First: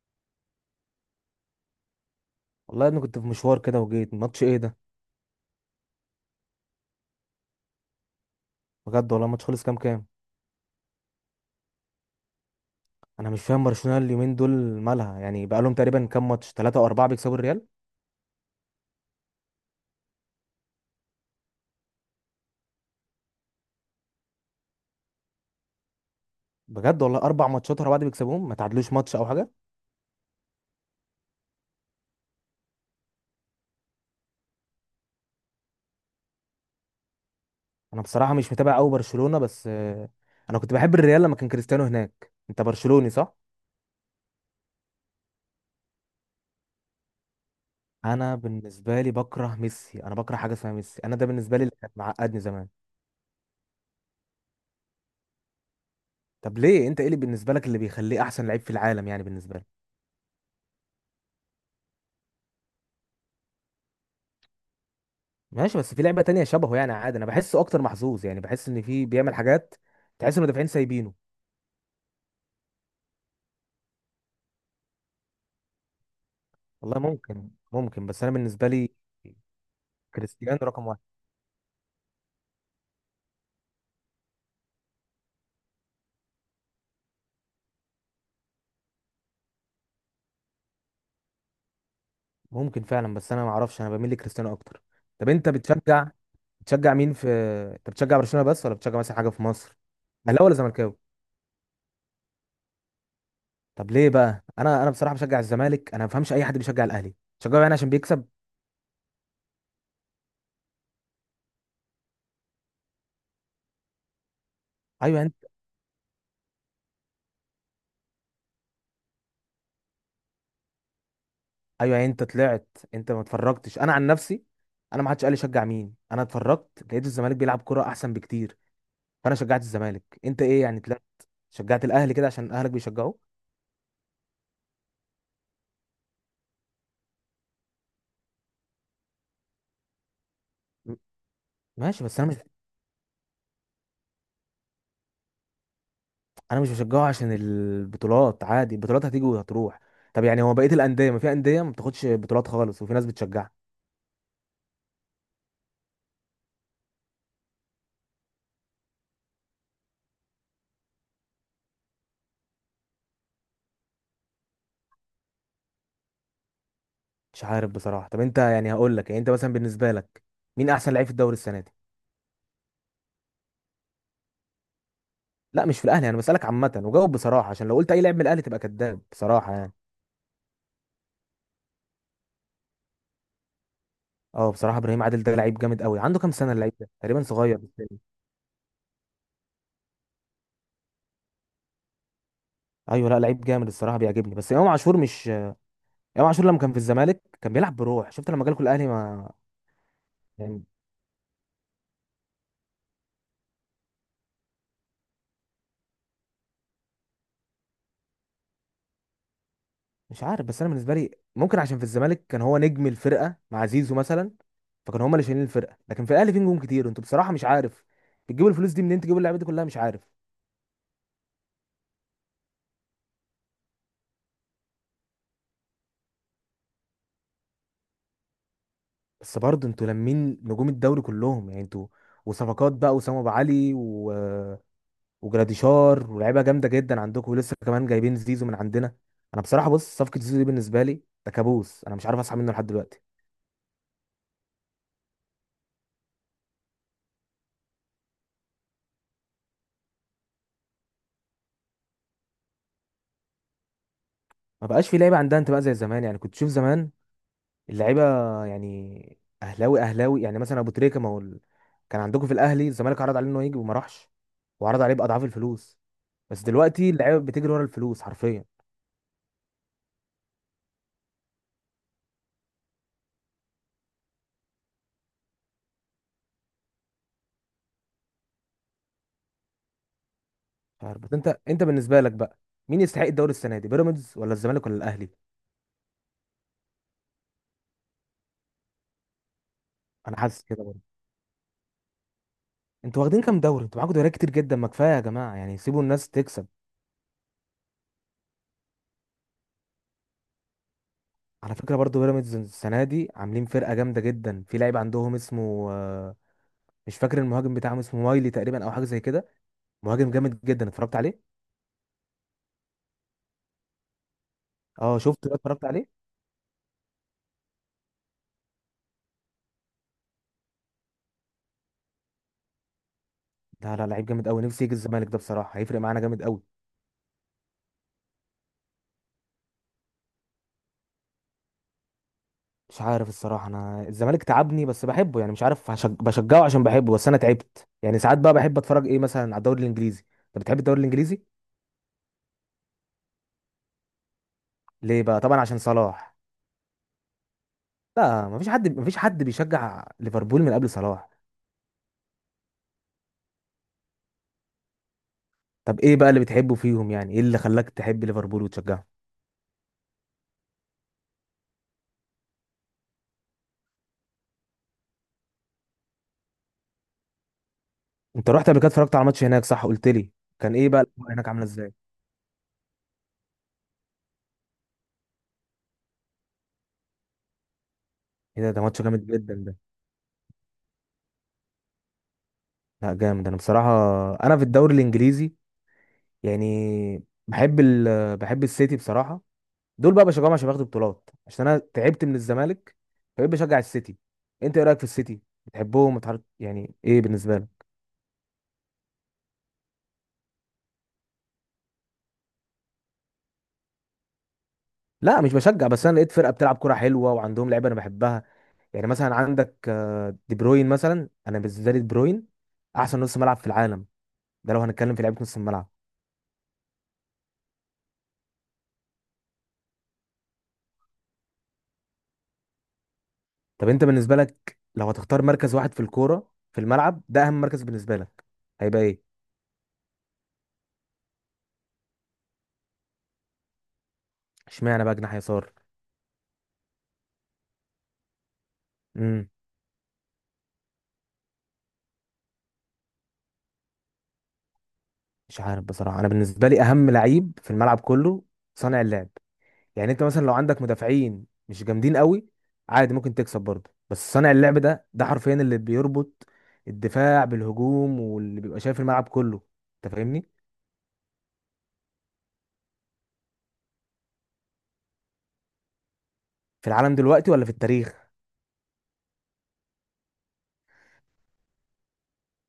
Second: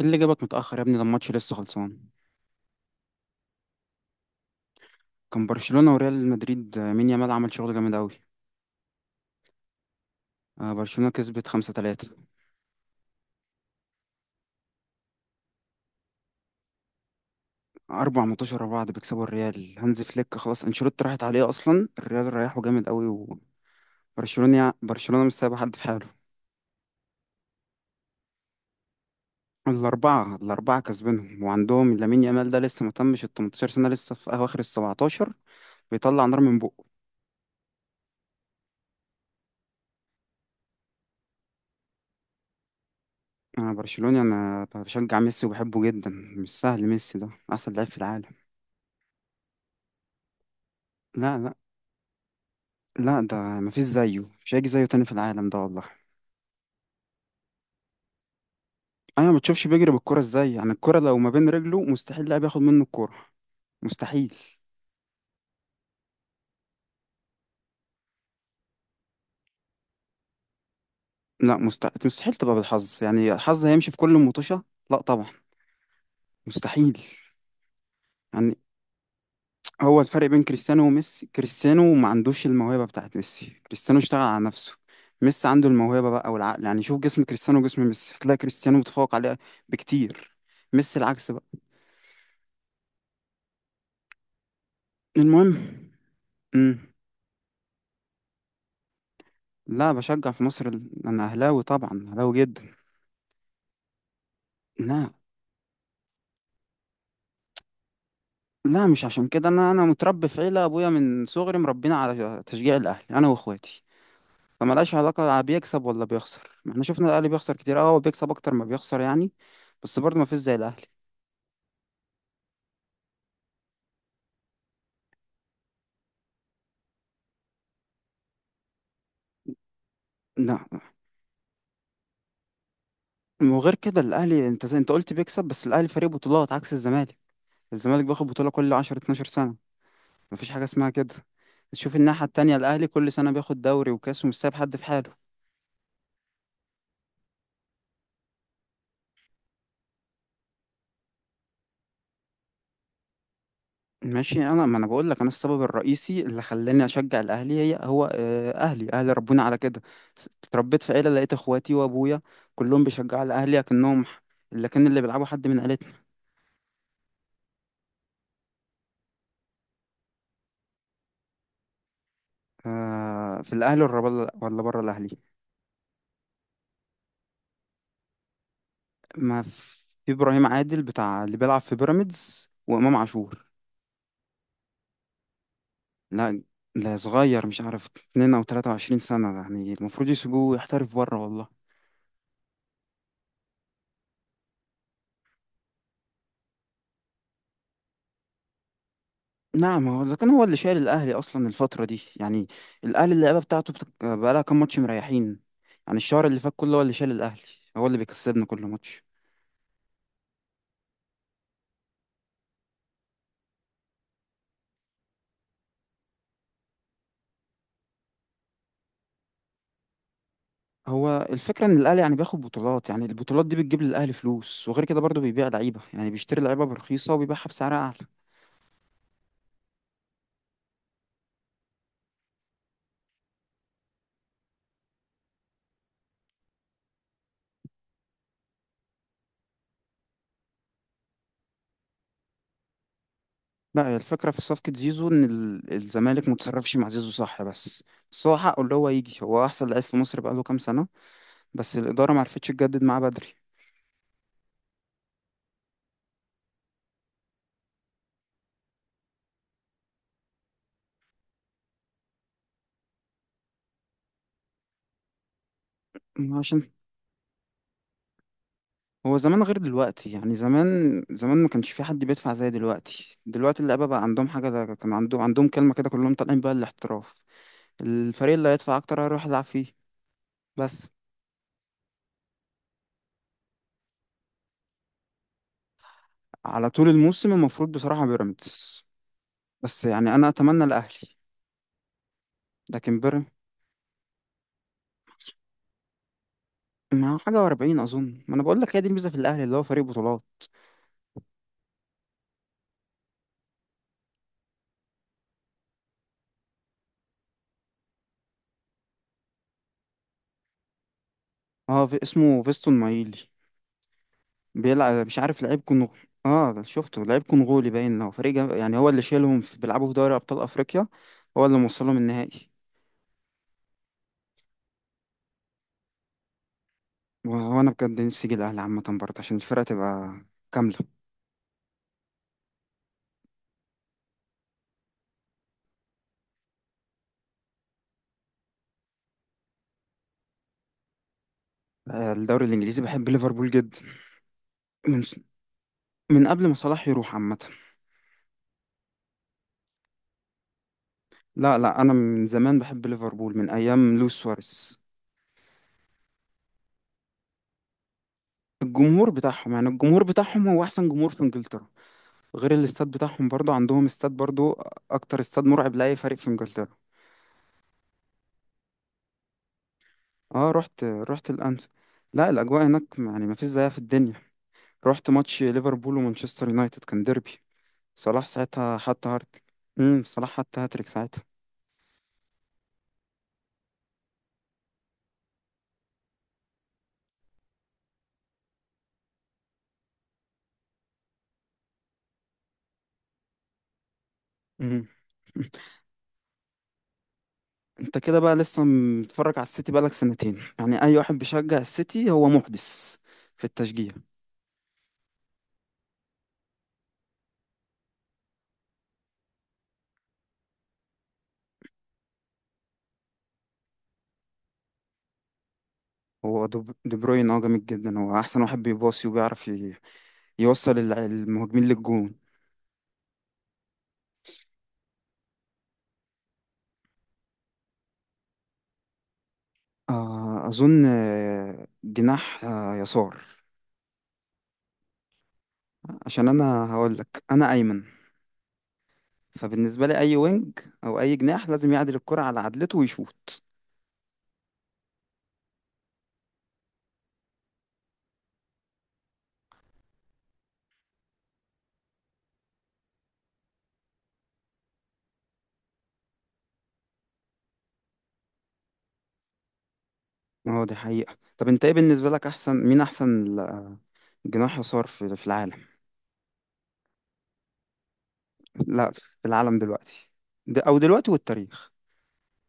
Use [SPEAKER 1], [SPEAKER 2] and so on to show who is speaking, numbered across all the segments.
[SPEAKER 1] إيه اللي جابك متأخر يا ابني؟ ده الماتش لسه خلصان.
[SPEAKER 2] والله انا كنت في مشوار كده وجيت. ماتش ايه ده؟
[SPEAKER 1] كان برشلونة وريال مدريد. مين يامال عمل شغل جامد أوي.
[SPEAKER 2] بجد والله، ماتش خلص كام؟
[SPEAKER 1] برشلونة كسبت 5-3.
[SPEAKER 2] انا مش فاهم برشلونة اليومين دول مالها يعني. بقالهم تقريبا كام ماتش، ثلاثة او اربعة، بيكسبوا الريال؟
[SPEAKER 1] 4 ماتشات ورا بعض بيكسبوا الريال. هانز فليك خلاص، أنشيلوتي راحت عليه أصلا، الريال ريحه جامد أوي. وبرشلونة مش سايبة حد في حاله.
[SPEAKER 2] بجد والله، اربع ماتشات ورا بعض بيكسبوهم، ما تعادلوش ماتش او حاجة؟
[SPEAKER 1] الأربعة الأربعة كسبينهم، وعندهم لامين يامال ده لسه ما تمش ال 18 سنة، لسه في أواخر ال 17، بيطلع نار من بقه.
[SPEAKER 2] انا بصراحة مش متابع قوي برشلونة، بس انا كنت بحب الريال لما كان كريستيانو هناك. انت برشلوني صح؟
[SPEAKER 1] أنا برشلوني، أنا بشجع ميسي وبحبه جدا. مش سهل، ميسي ده أحسن لعيب في العالم.
[SPEAKER 2] انا بالنسبة لي بكره ميسي، انا بكره حاجة اسمها ميسي، انا ده
[SPEAKER 1] لا لا،
[SPEAKER 2] بالنسبة لي اللي كان معقدني زمان.
[SPEAKER 1] لا ده مفيش زيه، مش هيجي زيه تاني في العالم ده والله.
[SPEAKER 2] طب ليه؟ انت ايه اللي بالنسبة لك اللي بيخليه احسن لعيب في العالم يعني
[SPEAKER 1] انا ما
[SPEAKER 2] بالنسبة
[SPEAKER 1] بتشوفش
[SPEAKER 2] لك؟
[SPEAKER 1] بيجري بالكرة ازاي؟ يعني الكرة لو ما بين رجله مستحيل لاعب ياخد منه الكرة، مستحيل.
[SPEAKER 2] ماشي، بس في لعبة تانية شبهه يعني، عادي. انا بحسه اكتر محظوظ، يعني بحس ان في بيعمل حاجات، تحس ان المدافعين سايبينه.
[SPEAKER 1] لا، مستحيل مستحيل تبقى بالحظ، يعني الحظ هيمشي في كل مطوشة؟ لا طبعا، مستحيل.
[SPEAKER 2] والله ممكن، بس انا
[SPEAKER 1] يعني
[SPEAKER 2] بالنسبة لي.
[SPEAKER 1] هو الفرق بين
[SPEAKER 2] كريستيانو
[SPEAKER 1] كريستيانو
[SPEAKER 2] رقم واحد.
[SPEAKER 1] وميسي، كريستيانو ما عندوش الموهبة بتاعت ميسي، كريستيانو اشتغل على نفسه. ميسي عنده الموهبة بقى والعقل، يعني شوف جسم كريستيانو وجسم ميسي هتلاقي كريستيانو متفوق عليه بكتير، ميسي العكس بقى.
[SPEAKER 2] ممكن فعلا، بس انا ما اعرفش، انا بميل لكريستيانو اكتر. طب انت
[SPEAKER 1] المهم.
[SPEAKER 2] بتشجع؟
[SPEAKER 1] مم.
[SPEAKER 2] بتشجع مين؟ انت بتشجع برشلونة بس، ولا بتشجع مثلا حاجة في مصر؟
[SPEAKER 1] لا بشجع في
[SPEAKER 2] اهلاوي ولا
[SPEAKER 1] مصر،
[SPEAKER 2] زملكاوي؟
[SPEAKER 1] انا اهلاوي طبعا، اهلاوي جدا.
[SPEAKER 2] طب ليه بقى؟ انا
[SPEAKER 1] لا
[SPEAKER 2] بصراحة بشجع الزمالك. انا ما بفهمش اي حد بيشجع الاهلي. بتشجعه يعني عشان بيكسب؟
[SPEAKER 1] لا، مش عشان كده، انا متربي في عيله، ابويا من صغري مربينا على تشجيع الاهلي انا واخواتي، فملهاش علاقه
[SPEAKER 2] ايوه.
[SPEAKER 1] لا بيكسب ولا بيخسر، ما احنا شفنا الاهلي بيخسر كتير. اه هو بيكسب اكتر ما بيخسر يعني، بس برضه ما فيش زي الاهلي.
[SPEAKER 2] ايوه يعني انت طلعت، انت. ما اتفرجتش. انا عن نفسي، انا ما حدش قال لي شجع مين، انا اتفرجت لقيت الزمالك بيلعب كرة احسن بكتير، فانا شجعت الزمالك. انت ايه
[SPEAKER 1] لا،
[SPEAKER 2] يعني؟ طلعت شجعت الاهلي كده عشان اهلك بيشجعوه؟
[SPEAKER 1] وغير كده الاهلي انت زي انت قلت بيكسب، بس الاهلي فريق بطولات عكس الزمالك، الزمالك بياخد بطوله كل 10 12 سنه، ما فيش حاجه اسمها
[SPEAKER 2] م-
[SPEAKER 1] كده. تشوف
[SPEAKER 2] ماشي، بس
[SPEAKER 1] الناحيه
[SPEAKER 2] انا مش
[SPEAKER 1] التانية الاهلي كل سنه بياخد دوري وكاس ومش سايب حد في حاله.
[SPEAKER 2] انا مش بشجعه عشان البطولات، عادي، البطولات هتيجي وهتروح. طب يعني هو بقية الاندية؟ ما في اندية ما بتاخدش بطولات خالص وفي ناس بتشجعها.
[SPEAKER 1] ماشي، انا ما انا بقول لك، انا السبب الرئيسي اللي خلاني اشجع الاهلي هي هو، اهلي اهلي ربوني على كده. اتربيت في عيله لقيت اخواتي وابويا كلهم بيشجعوا الاهلي، اكنهم اللي كان اللي بيلعبوا حد من عيلتنا.
[SPEAKER 2] مش عارف بصراحة. طب انت يعني، هقول لك، يعني انت مثلا بالنسبة لك مين احسن لعيب في الدوري السنة دي؟
[SPEAKER 1] في الاهلي ولا بره؟ ولا بره الاهلي؟
[SPEAKER 2] لا، مش في الاهلي، انا بسألك عامة، وجاوب بصراحة، عشان لو قلت اي لاعب من الاهلي تبقى كذاب
[SPEAKER 1] ما
[SPEAKER 2] بصراحة يعني.
[SPEAKER 1] في ابراهيم عادل بتاع اللي بيلعب في بيراميدز، وامام عاشور.
[SPEAKER 2] اه بصراحه ابراهيم عادل ده لعيب جامد قوي. عنده كام
[SPEAKER 1] لا
[SPEAKER 2] سنه اللعيب ده؟
[SPEAKER 1] لا،
[SPEAKER 2] تقريبا
[SPEAKER 1] صغير
[SPEAKER 2] صغير
[SPEAKER 1] مش عارف،
[SPEAKER 2] بالتالي.
[SPEAKER 1] 2 او 23 سنه يعني، المفروض يسيبوه يحترف بره والله.
[SPEAKER 2] ايوه، لا لعيب جامد الصراحه، بيعجبني. بس امام عاشور مش، امام عاشور لما كان في الزمالك كان بيلعب بروح. شفت لما جالكوا الاهلي؟ ما
[SPEAKER 1] نعم هو اذا كان هو اللي
[SPEAKER 2] يعني،
[SPEAKER 1] شايل الاهلي اصلا الفتره دي يعني، الاهلي اللعيبه بتاعته بقالها كام ماتش مريحين يعني، الشهر اللي فات كله هو اللي شايل الاهلي، هو اللي بيكسبنا كل ماتش.
[SPEAKER 2] مش عارف. بس انا بالنسبه لي، ممكن عشان في الزمالك كان هو نجم الفرقه مع زيزو مثلا، فكانوا هما اللي شايلين الفرقه. لكن في الاهلي في نجوم كتير. انتوا بصراحه مش عارف بتجيبوا الفلوس دي منين، تجيبوا اللعيبه دي كلها. مش عارف،
[SPEAKER 1] هو الفكره ان الاهلي يعني بياخد بطولات، يعني البطولات دي بتجيب للاهلي فلوس، وغير كده برضه بيبيع لعيبه، يعني بيشتري لعيبه برخيصه وبيبيعها بسعر اعلى.
[SPEAKER 2] بس برضه انتوا لمين نجوم الدوري كلهم يعني انتوا. وصفقات بقى، وسام ابو علي وجراديشار، ولاعيبه جامده جدا عندكم، ولسه كمان جايبين زيزو من عندنا. انا بصراحه بص، صفقه زيزو دي بالنسبه لي ده كابوس، انا مش عارف اصحى منه لحد دلوقتي.
[SPEAKER 1] لا، هي الفكره في صفقه زيزو ان الزمالك متصرفش مع زيزو صح، بس بس هو حقه اللي هو يجي، هو احسن لعيب في مصر بقاله كام سنه، بس الاداره معرفتش تجدد معاه بدري.
[SPEAKER 2] ما بقاش في لعيبه عندها انتماء زي زمان. يعني كنت تشوف زمان اللعيبه يعني اهلاوي اهلاوي. يعني مثلا ابو تريكه، ما هو كان عندكم في الاهلي، الزمالك عرض عليه انه يجي وما راحش، وعرض عليه باضعاف الفلوس. بس
[SPEAKER 1] عشان
[SPEAKER 2] دلوقتي اللعيبه بتجري ورا الفلوس حرفيا.
[SPEAKER 1] هو زمان غير دلوقتي، يعني زمان، زمان ما كانش في حد بيدفع زي دلوقتي، دلوقتي اللعيبه بقى عندهم حاجه، ده كان عندهم عندهم كلمه كده، كلهم طالعين بقى الاحتراف، الفريق اللي هيدفع اكتر هيروح يلعب فيه
[SPEAKER 2] مش
[SPEAKER 1] بس.
[SPEAKER 2] عارف، بس انت بالنسبه لك بقى مين يستحق الدوري السنه دي، بيراميدز ولا الزمالك ولا الاهلي؟
[SPEAKER 1] على طول الموسم المفروض بصراحه بيراميدز، بس يعني
[SPEAKER 2] انا
[SPEAKER 1] انا
[SPEAKER 2] حاسس
[SPEAKER 1] اتمنى
[SPEAKER 2] كده برضه.
[SPEAKER 1] الاهلي، لكن
[SPEAKER 2] انتوا واخدين
[SPEAKER 1] بيراميدز.
[SPEAKER 2] كام دوري؟ انتوا معاكم دوريات كتير جدا. ما كفايه يا جماعه يعني، سيبوا الناس تكسب.
[SPEAKER 1] ما هو حاجه و40 اظن، ما انا بقول لك هي دي الميزه في الاهلي اللي هو فريق بطولات.
[SPEAKER 2] على فكره برضو بيراميدز السنه دي عاملين فرقه جامده جدا. في لعيب عندهم اسمه مش فاكر، المهاجم بتاعهم اسمه مايلي تقريبا، او حاجه زي كده. مهاجم جامد جدا، اتفرجت عليه.
[SPEAKER 1] اه في، اسمه فيستون مايلي،
[SPEAKER 2] اه
[SPEAKER 1] بيلعب مش
[SPEAKER 2] شفت ده،
[SPEAKER 1] عارف، لعيب
[SPEAKER 2] اتفرجت عليه.
[SPEAKER 1] كونغولي. اه شفته، لعيب كونغولي باين، هو فريق يعني هو اللي شايلهم في... بيلعبوا في دوري ابطال افريقيا، هو اللي موصلهم النهائي.
[SPEAKER 2] لا لعيب جامد قوي، نفسي يجي الزمالك ده بصراحه، هيفرق معانا جامد قوي.
[SPEAKER 1] وهو انا بجد نفسي اجي الاهلي عامه برضه عشان الفرقه تبقى كامله.
[SPEAKER 2] مش عارف الصراحه، انا الزمالك تعبني، بس بحبه يعني. مش عارف بشجعه عشان بحبه، بس انا تعبت يعني. ساعات بقى بحب اتفرج ايه، مثلا على الدوري الانجليزي. انت بتحب الدوري الانجليزي؟
[SPEAKER 1] الدوري الانجليزي بحب ليفربول جدا. من
[SPEAKER 2] ليه بقى، طبعا عشان صلاح؟
[SPEAKER 1] من قبل ما صلاح يروح عامه.
[SPEAKER 2] لا، مفيش حد بيشجع ليفربول من قبل صلاح؟
[SPEAKER 1] لا لا، انا من زمان بحب ليفربول من ايام لويس سواريز.
[SPEAKER 2] طب ايه بقى اللي بتحبه فيهم؟ يعني ايه اللي خلاك تحب ليفربول وتشجعه؟
[SPEAKER 1] الجمهور بتاعهم، يعني الجمهور بتاعهم هو احسن جمهور في انجلترا، غير الاستاد بتاعهم، برضه عندهم استاد برضه اكتر استاد مرعب لاي فريق في انجلترا.
[SPEAKER 2] انت رحت قبل كده اتفرجت على ماتش هناك صح، قلت لي؟
[SPEAKER 1] اه
[SPEAKER 2] كان ايه بقى
[SPEAKER 1] رحت،
[SPEAKER 2] الاجواء هناك
[SPEAKER 1] رحت
[SPEAKER 2] عامله
[SPEAKER 1] الانف.
[SPEAKER 2] ازاي؟
[SPEAKER 1] لا الاجواء هناك يعني ما فيش زيها في الدنيا، رحت ماتش ليفربول ومانشستر يونايتد، كان ديربي، صلاح
[SPEAKER 2] ايه ده، ده
[SPEAKER 1] ساعتها
[SPEAKER 2] ماتش جامد
[SPEAKER 1] حط
[SPEAKER 2] جدا
[SPEAKER 1] هارت.
[SPEAKER 2] ده.
[SPEAKER 1] صلاح حط هاتريك ساعتها.
[SPEAKER 2] لا جامد. انا بصراحه انا في الدوري الانجليزي يعني بحب بحب السيتي بصراحه. دول بقى بشجعهم عشان بياخدوا بطولات، عشان انا تعبت من الزمالك، فبقيت بشجع السيتي. انت ايه رايك في
[SPEAKER 1] امم
[SPEAKER 2] السيتي؟ بتحبهم؟ بتعرف يعني ايه بالنسبه لك؟
[SPEAKER 1] انت كده بقى لسه متفرج على السيتي بقالك 2 سنين، يعني اي واحد بيشجع السيتي هو محدث في التشجيع.
[SPEAKER 2] لا مش بشجع، بس انا لقيت فرقه بتلعب كره حلوه وعندهم لعيبه انا بحبها. يعني مثلا عندك دي بروين مثلا. انا بالنسبه لي دي بروين احسن نص ملعب في العالم، ده لو هنتكلم في لعيبه نص الملعب.
[SPEAKER 1] هو دو دي بروين اه جامد جدا، هو احسن واحد بيباصي وبيعرف يوصل المهاجمين للجون.
[SPEAKER 2] طب انت بالنسبه لك لو هتختار مركز واحد في الكوره في الملعب، ده اهم مركز بالنسبه لك هيبقى ايه؟
[SPEAKER 1] اظن، جناح، يسار.
[SPEAKER 2] اشمعنى بقى جناح يسار؟
[SPEAKER 1] عشان انا هقول لك، انا ايمن،
[SPEAKER 2] امم
[SPEAKER 1] فبالنسبة لي أي وينج أو أي جناح لازم يعدل الكرة على عدلته ويشوط.
[SPEAKER 2] مش عارف بصراحه، انا بالنسبه لي اهم لعيب في الملعب كله صانع اللعب. يعني انت مثلا لو عندك مدافعين مش جامدين قوي، عادي ممكن تكسب برضه، بس صانع اللعب ده ده حرفيا اللي بيربط الدفاع بالهجوم، واللي بيبقى شايف الملعب كله. انت فاهمني؟
[SPEAKER 1] اه دي حقيقة. طب أنت إيه بالنسبة لك أحسن مين، أحسن جناح يسار في, في العالم؟
[SPEAKER 2] في العالم دلوقتي ولا في التاريخ؟
[SPEAKER 1] لا في العالم دلوقتي، ده أو دلوقتي والتاريخ.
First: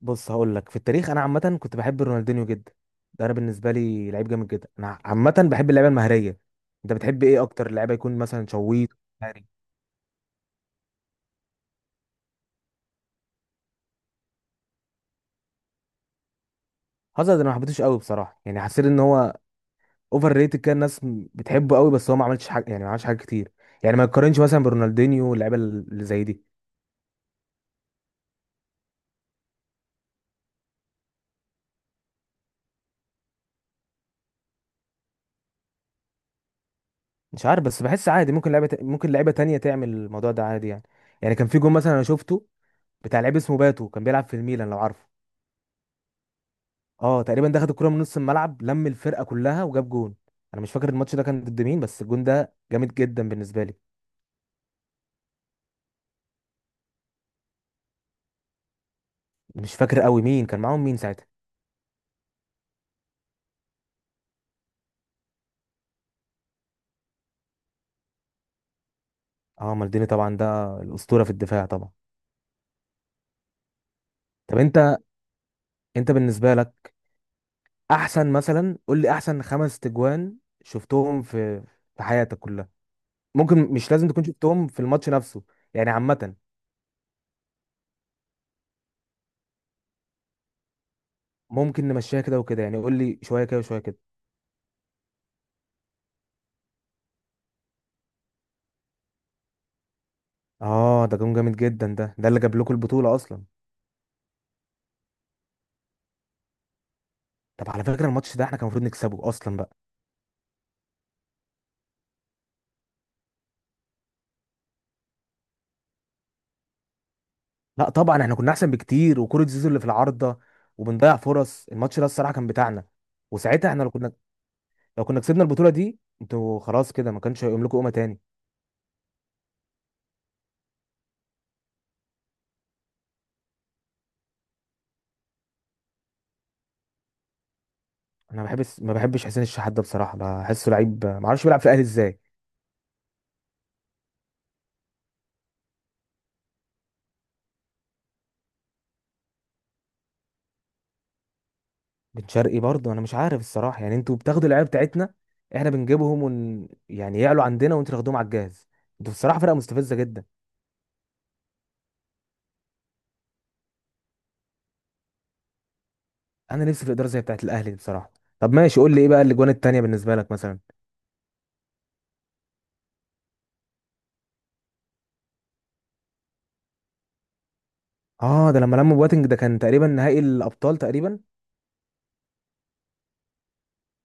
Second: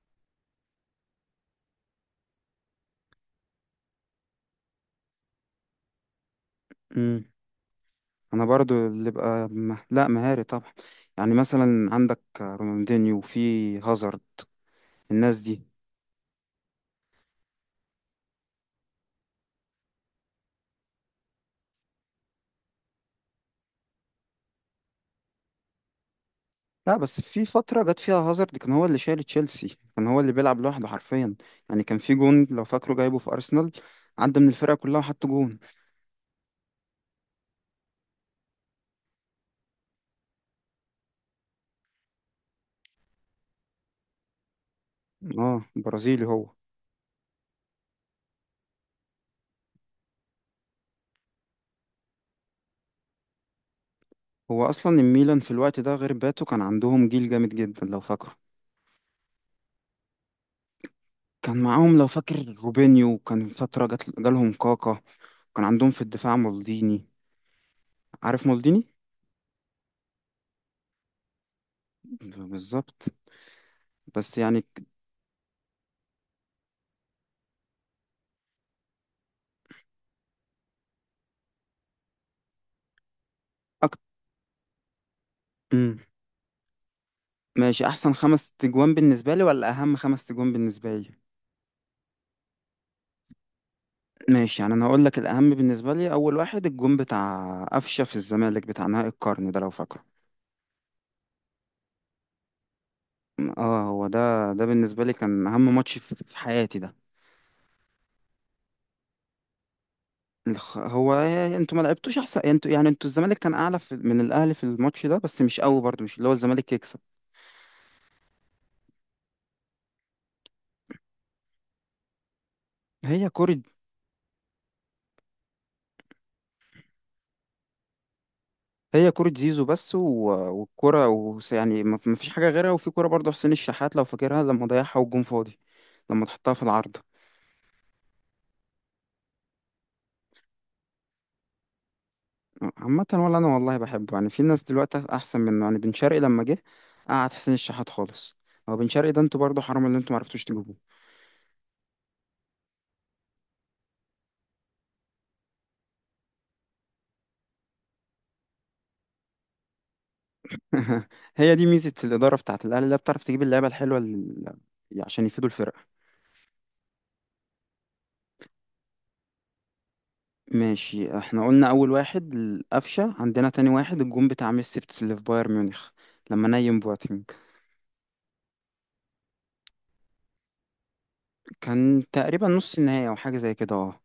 [SPEAKER 2] بص هقول لك، في التاريخ انا عامه كنت بحب رونالدينيو جدا. ده انا بالنسبه لي لعيب جامد جدا. انا عامه بحب اللعيبه المهاريه. انت بتحب
[SPEAKER 1] امم
[SPEAKER 2] ايه اكتر، لعيبه يكون
[SPEAKER 1] أنا
[SPEAKER 2] مثلا
[SPEAKER 1] برضو
[SPEAKER 2] شويط
[SPEAKER 1] اللي
[SPEAKER 2] مهاري؟
[SPEAKER 1] بقى لا مهاري طبعا، يعني مثلا عندك رونالدينيو وفي هازارد، الناس دي.
[SPEAKER 2] هازارد انا ما حبيتهوش قوي بصراحه. يعني حسيت ان هو اوفر ريتد كده، الناس بتحبه قوي بس هو ما عملش حاجه يعني، ما عملش حاجه كتير. يعني ما يقارنش مثلا برونالدينيو واللعيبه اللي زي دي.
[SPEAKER 1] لا بس في فترة جت فيها هازارد كان هو اللي شايل تشيلسي، كان هو اللي بيلعب لوحده حرفيا، يعني كان في جون لو فاكره جايبه في أرسنال، عدى من الفرقة كلها وحط جون.
[SPEAKER 2] مش عارف، بس بحس عادي ممكن ممكن لعيبه تانية تعمل الموضوع ده عادي يعني. يعني كان في جون مثلا انا شفته بتاع لعيب اسمه باتو، كان بيلعب في الميلان لو عارفه.
[SPEAKER 1] اه برازيلي هو.
[SPEAKER 2] اه تقريبا، ده خد الكرة من نص الملعب، لم الفرقة كلها وجاب جون. انا مش فاكر الماتش ده كان ضد مين، بس الجون ده جامد جدا بالنسبة لي.
[SPEAKER 1] هو اصلا الميلان في الوقت ده غير باتو كان عندهم جيل جامد جدا لو فاكره.
[SPEAKER 2] مش فاكر قوي مين كان معاهم مين ساعتها.
[SPEAKER 1] كان معاهم لو فاكر روبينيو، كان فترة جات جالهم كاكا، كان عندهم في الدفاع مالديني، عارف مالديني؟
[SPEAKER 2] اه مالديني طبعا، ده الأسطورة في الدفاع طبعا.
[SPEAKER 1] بالظبط، بس
[SPEAKER 2] طب
[SPEAKER 1] يعني.
[SPEAKER 2] انت بالنسبة لك احسن، مثلا قول لي احسن خمس تجوان شفتهم في، في حياتك كلها. ممكن مش
[SPEAKER 1] أكتر.
[SPEAKER 2] لازم تكون شفتهم في الماتش نفسه، يعني عامة.
[SPEAKER 1] ماشي، احسن 5 تجوان بالنسبة لي ولا اهم 5 تجوان بالنسبة لي؟
[SPEAKER 2] ممكن نمشيها كده وكده يعني، قول لي شوية كده وشوية كده.
[SPEAKER 1] ماشي، يعني انا هقول لك، الاهم بالنسبة لي اول واحد الجون بتاع قفشة في الزمالك بتاع نهائي القرن، ده لو فاكره.
[SPEAKER 2] اه ده جون جامد جدا، ده اللي جاب لكم البطولة اصلا.
[SPEAKER 1] اه هو ده، ده بالنسبة لي كان اهم ماتش في حياتي ده.
[SPEAKER 2] طب على فكرة الماتش ده احنا كان المفروض نكسبه اصلا بقى.
[SPEAKER 1] هو انتوا ما لعبتوش احسن، انتوا يعني، انتوا الزمالك كان اعلى في من الاهلي في الماتش ده، بس مش قوي برضو مش اللي هو الزمالك يكسب.
[SPEAKER 2] لا طبعا احنا كنا احسن بكتير، وكرة زيزو اللي في العارضة، وبنضيع فرص، الماتش ده الصراحة كان بتاعنا.
[SPEAKER 1] هي كرة،
[SPEAKER 2] وساعتها احنا لو كنا، لو كنا كسبنا البطولة دي، انتوا خلاص كده ما كانش هيقوم لكم قومة تاني.
[SPEAKER 1] هي كرة زيزو بس و... والكرة و... يعني ما ما فيش حاجة غيرها، وفي كرة برضو حسين الشحات لو فاكرها لما ضيعها والجون فاضي، لما تحطها في العارضة.
[SPEAKER 2] انا ما بحبش حسين الشحات ده بصراحة، بحسه لعيب ما اعرفش بيلعب في الاهلي ازاي.
[SPEAKER 1] عامة ولا انا والله بحبه، يعني في ناس دلوقتي احسن منه، يعني بن شرقي لما جه قعد حسين الشحات خالص. هو بن شرقي ده انتوا برضو حرام اللي انتوا ما عرفتوش تجيبوه.
[SPEAKER 2] بن شرقي برضه انا مش عارف الصراحة. يعني انتوا بتاخدوا اللعيبة بتاعتنا، احنا بنجيبهم يعني يعلوا عندنا وانتوا تاخدوهم على الجاهز. انتوا بصراحة فرقة مستفزة جدا.
[SPEAKER 1] هي دي ميزة الإدارة بتاعت الأهلي، اللي هي بتعرف تجيب اللعيبة الحلوة عشان يفيدوا الفرقة.
[SPEAKER 2] انا نفسي في ادارة زي بتاعت الاهلي دي بصراحة. طب ماشي، قول لي ايه بقى الاجوان التانية بالنسبة لك مثلا؟
[SPEAKER 1] ماشي، احنا قلنا اول واحد القفشه عندنا، تاني واحد الجون بتاع ميسي اللي في بايرن ميونخ لما نيم بواتينج.
[SPEAKER 2] اه ده لما لموا بواتنج، ده كان تقريبا نهائي الابطال تقريبا.
[SPEAKER 1] كان تقريبا نص النهائي او حاجه زي كده اه.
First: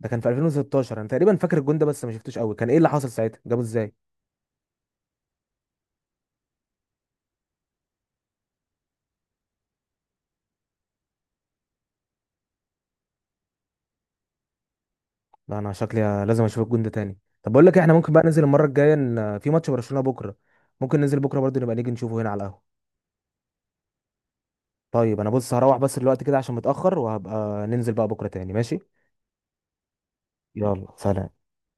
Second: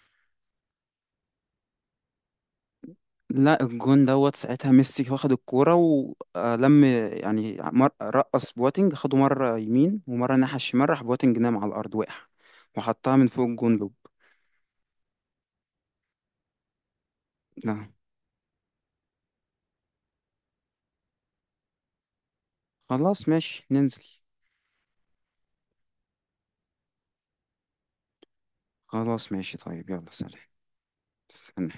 [SPEAKER 2] ده كان في 2016 انا تقريبا فاكر الجون ده، بس ما شفتوش قوي، كان ايه اللي حصل ساعتها، جابه
[SPEAKER 1] لا
[SPEAKER 2] ازاي؟
[SPEAKER 1] الجون دوت ساعتها ميسي واخد الكوره ولم، يعني رقص بواتينج، خده مره يمين ومره ناحيه الشمال، راح بواتينج نام على الارض وقع، وحطها من فوق الجون لوب.
[SPEAKER 2] لا انا شكلي لازم اشوف الجون ده تاني. طب بقول لك
[SPEAKER 1] لا.
[SPEAKER 2] احنا ممكن بقى ننزل المره الجايه، في ماتش برشلونه بكره، ممكن ننزل بكره برضه، نبقى نيجي نشوفه هنا على القهوه.
[SPEAKER 1] خلاص ماشي ننزل.
[SPEAKER 2] طيب انا بص هروح بس دلوقتي كده عشان متاخر، وهبقى ننزل بقى بكره تاني ماشي.
[SPEAKER 1] خلاص ماشي، طيب يلا سلام.
[SPEAKER 2] يلا سلام.
[SPEAKER 1] استنى.